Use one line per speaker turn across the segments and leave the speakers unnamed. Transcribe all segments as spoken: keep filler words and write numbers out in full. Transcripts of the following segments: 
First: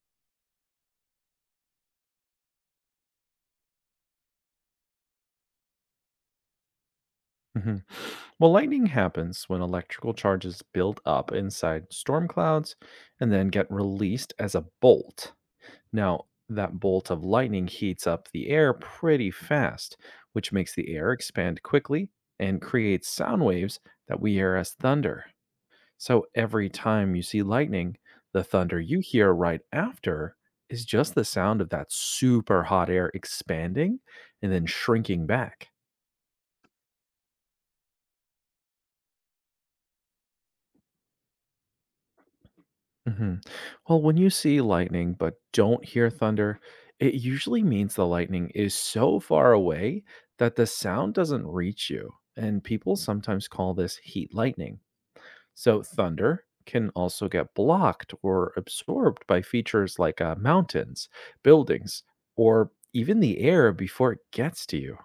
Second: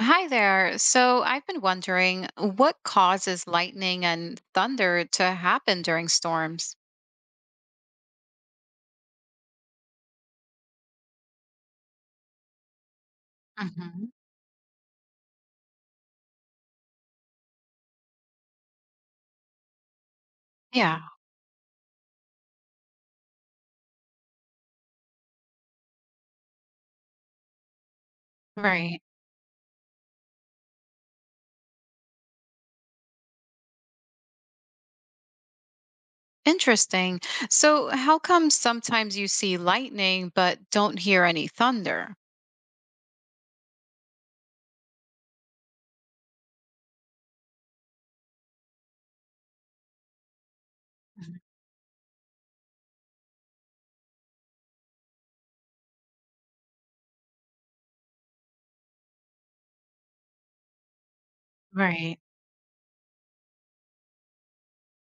Hi there. So I've been wondering what causes lightning and thunder to happen during storms?
hmm Well, lightning happens when electrical charges build up inside storm clouds and then get
Hmm.
released as a bolt. Now, that bolt of lightning heats up the air pretty fast, which makes the
Yeah,
air expand quickly and creates sound waves that we hear as thunder. So, every time you see lightning, the thunder
right.
you hear right after is just the sound of that super hot air expanding and then shrinking back.
Interesting. So, how come sometimes you see lightning but don't hear any thunder?
hmm Well, when you see lightning but don't hear thunder, it usually means the lightning is so far away that the sound
Mhm.
doesn't reach you. And people sometimes call this heat lightning. So, thunder can also get blocked or absorbed by features like uh, mountains, buildings,
Right.
or even the air before it gets to you.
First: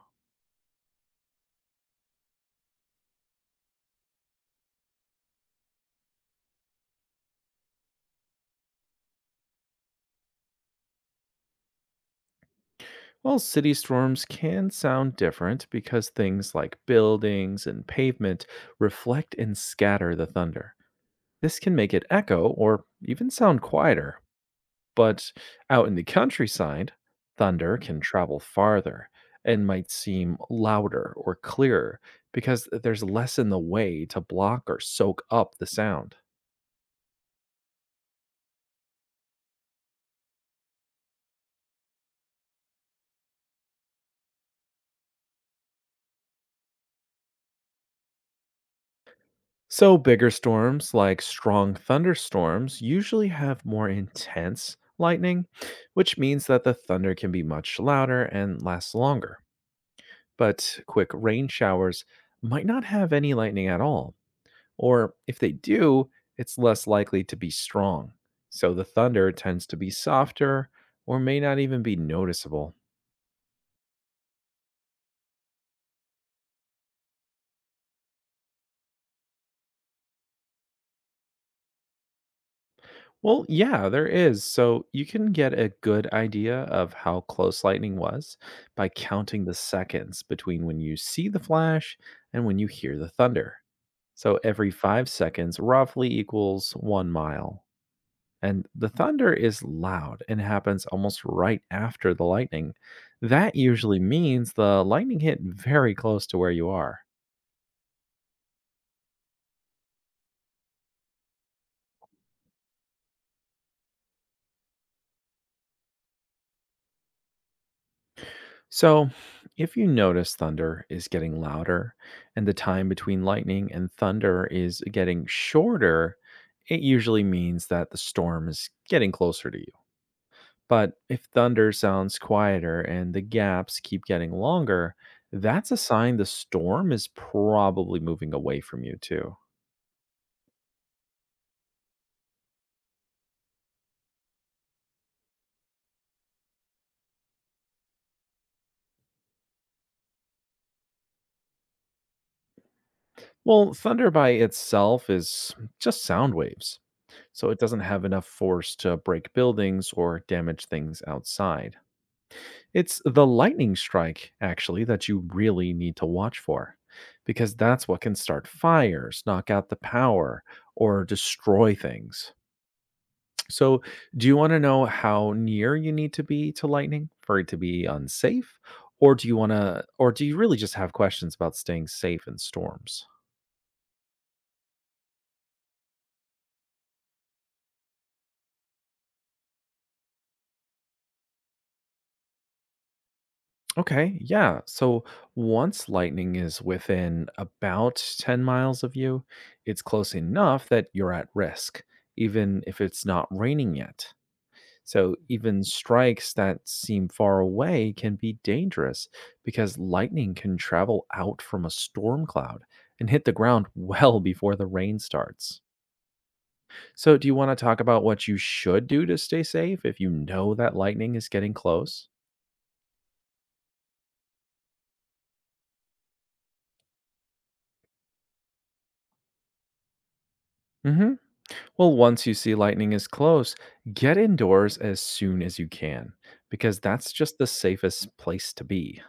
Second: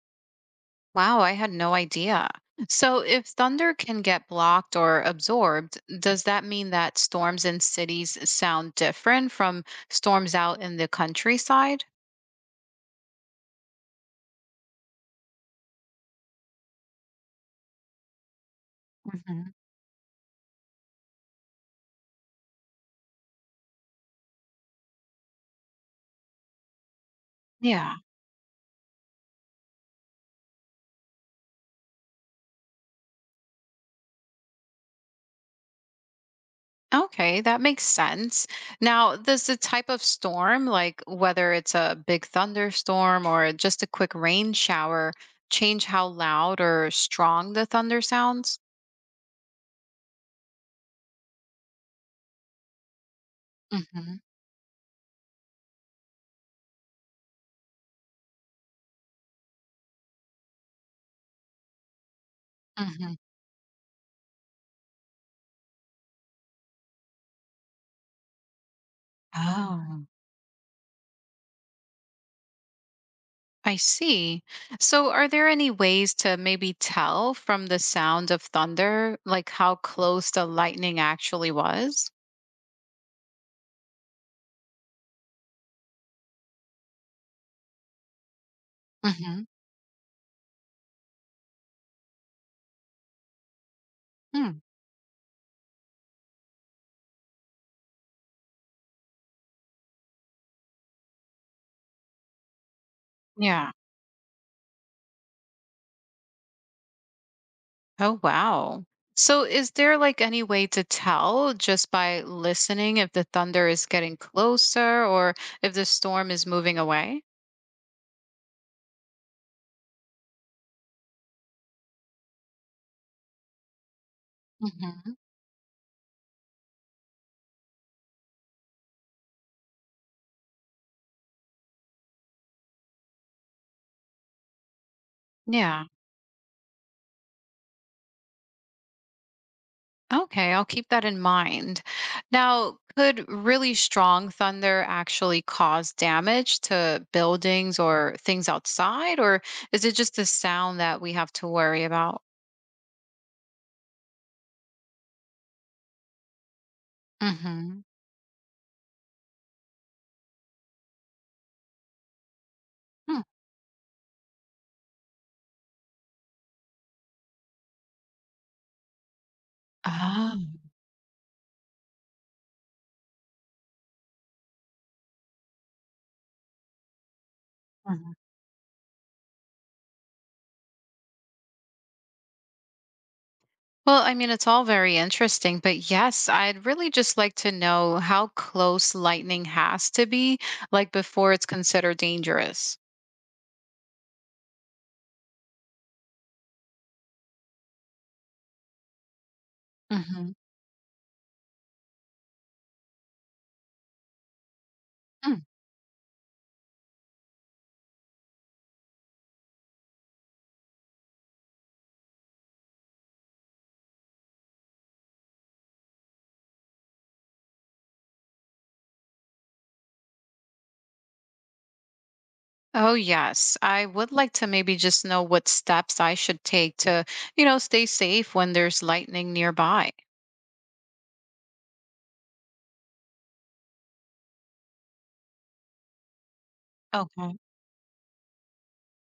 Wow, I had no idea. So, if thunder can get blocked or absorbed, does that mean that storms in cities sound different from storms out in the countryside?
Well, city storms can sound different because things like buildings and pavement reflect
Hmm.
and scatter the thunder. This can make it echo or even sound quieter, but out in the countryside, thunder
Yeah.
can travel farther and might seem louder or clearer because there's less in the way to block or soak up the sound.
Okay, that makes sense. Now, does the type of storm, like whether it's a big thunderstorm or just a quick rain shower, change how loud or strong the thunder sounds?
So, bigger storms like strong thunderstorms usually have more
Hmm.
intense lightning, which means that the thunder can be much louder and last longer. But quick rain showers might not have
Hmm.
any lightning at all. Or if they do, it's less likely to be strong. So the thunder tends to be
Oh,
softer or may not even be noticeable.
I see. So, are there any ways to maybe tell from the sound of thunder, like how close the lightning actually was?
Well, yeah, there is. So you can get a good idea of how close lightning was by
Hmm.
counting the seconds between when you see the flash and when you hear the thunder. So every five seconds roughly equals one mile. And the thunder is loud and happens almost right after the lightning. That
Yeah.
usually means the lightning hit very close to where you are.
Oh, wow. So, is there like any way to tell just by listening if the thunder is getting closer or if the storm is moving away?
So, if you notice thunder is getting louder and the time between lightning and thunder is
Hmm.
getting shorter, it usually means that the storm is getting closer to you. But if thunder sounds quieter and the gaps keep getting longer, that's a
Yeah.
sign the storm is probably moving away from you, too.
Okay. I'll keep that in mind. Now, could really strong thunder actually cause damage to buildings or things outside, or is it just the sound that we have to worry about?
Well, thunder by itself is just sound waves, so it
Mm-hmm.
doesn't have enough force to break buildings or damage things outside. It's the lightning strike, actually, that you really need to watch for, because that's what can start fires, knock out the power, or destroy things. So, do you want to know how near you need to be to lightning for it to be
Oh.
unsafe? Or do you want to, or do you really just have questions about staying safe in storms?
Well, I mean, it's all very interesting, but yes, I'd really just like to know how close lightning has to be, like before it's considered dangerous.
Okay, yeah. So once lightning is within about ten miles of you, it's close
Hmm.
enough that you're at risk, even if it's not raining yet. So even strikes that seem far away can be dangerous because lightning can travel out from a storm cloud and hit the ground well before the rain starts. So, do you want to talk about what you should do to stay safe if you know that lightning is getting close?
Oh, yes. I would like to maybe just know what steps I should take to, you know, stay safe when there's lightning nearby.
Mm hmm. Well, once you see lightning is close, get indoors as soon as you can, because that's
Okay.
just the safest place to be.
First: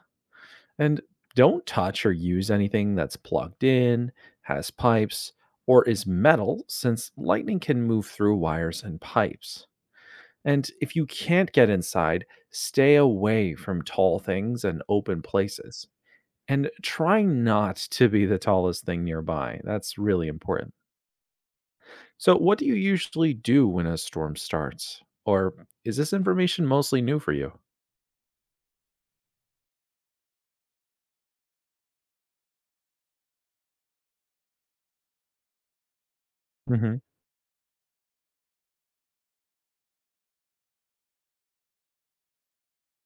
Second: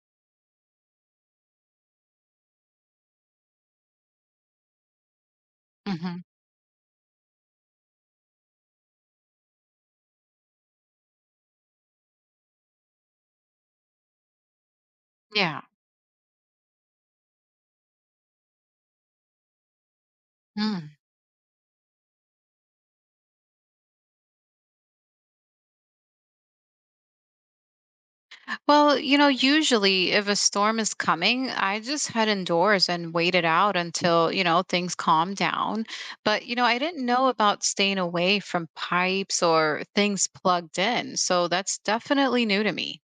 And don't touch or use anything that's plugged in, has pipes, or is
Hmm.
metal, since lightning can move through wires and pipes. And if you can't get inside, stay away from tall things and open
Yeah.
places. And try not to be the tallest thing nearby. That's really important. So, what do you usually do when a storm starts? Or is this information mostly new for you?
Well, you know, usually if a storm is coming, I just head indoors and wait it out until, you know, things calm down. But, you know, I
hmm
didn't know about staying away from pipes or things plugged in. So that's definitely new to me.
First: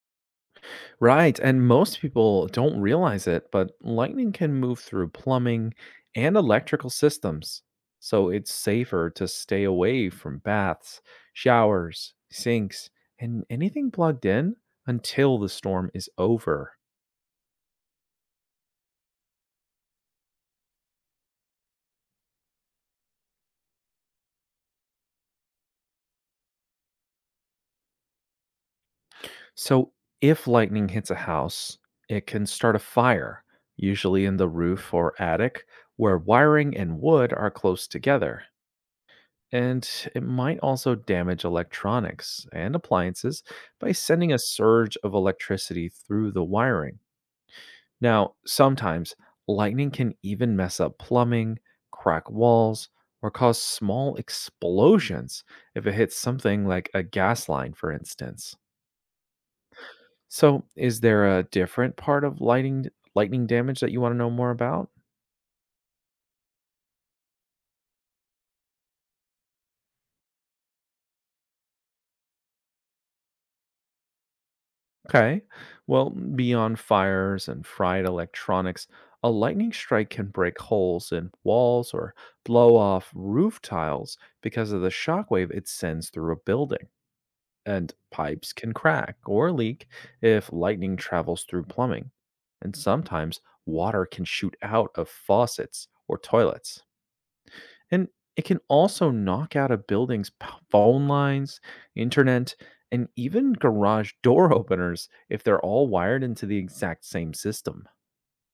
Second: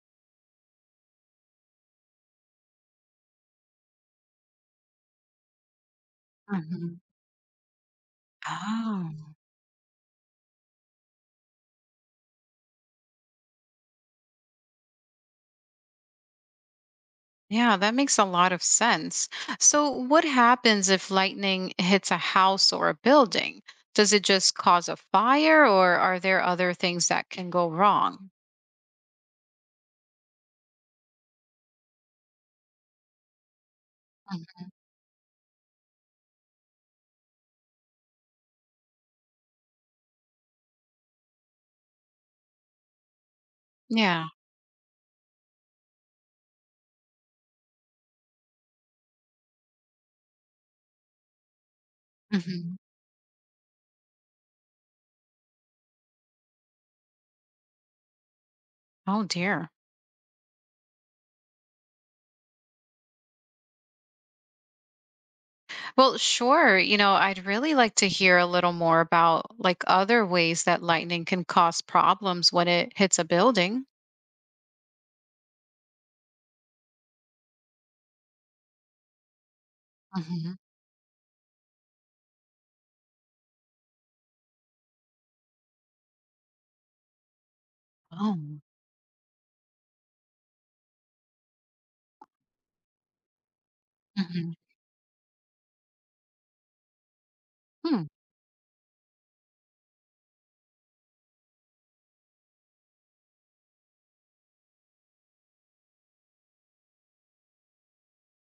Right. And most people don't realize it, but lightning can move through plumbing and electrical
Hmm.
systems. So, it's safer to
Oh.
stay away from baths, showers, sinks, and anything plugged in until the storm is over.
Yeah, that makes a lot of sense. So, what happens if lightning hits a house or a building? Does it just cause a fire or are there other things that can go wrong?
So, if lightning hits a house, it can start a fire, usually in the
Mhm.
roof or attic, where wiring and wood are close together. And it might also damage electronics and appliances by
Yeah.
sending a surge of electricity through the wiring. Now, sometimes lightning can even mess up plumbing, crack
Hmm.
walls, or cause small explosions if it hits something like a gas line, for instance.
Oh, dear.
So, is there a different part of lightning lightning damage that you want to know more about?
Well, sure. You know, I'd really like to hear a little more about like other ways that lightning can cause problems when it hits a building.
Okay. Well, beyond fires and fried electronics, a lightning strike can
Hmm.
break holes in walls or blow off roof tiles because of the shockwave it sends through a building. And pipes
Oh.
can crack or leak if lightning travels through plumbing. And sometimes water can
Hmm.
shoot out of faucets or toilets.
Hmm.
And it can also knock out a building's p- phone lines, internet, and even garage door openers if they're all wired into the exact same system.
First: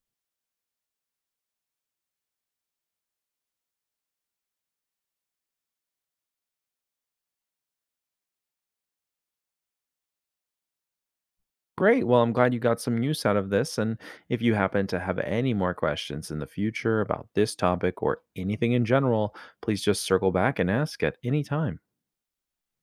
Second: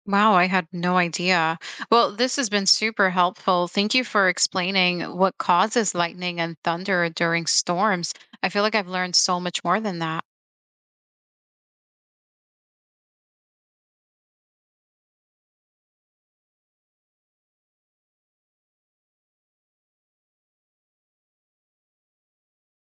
Wow, I had no idea. Well, this has been super helpful. Thank you for explaining what causes lightning and thunder during storms. I feel like I've learned so much more than that.
Great. Well, I'm glad you got some use out of this. And if you happen to have any more questions in the future about this topic or anything in general, please just circle back and ask at any time.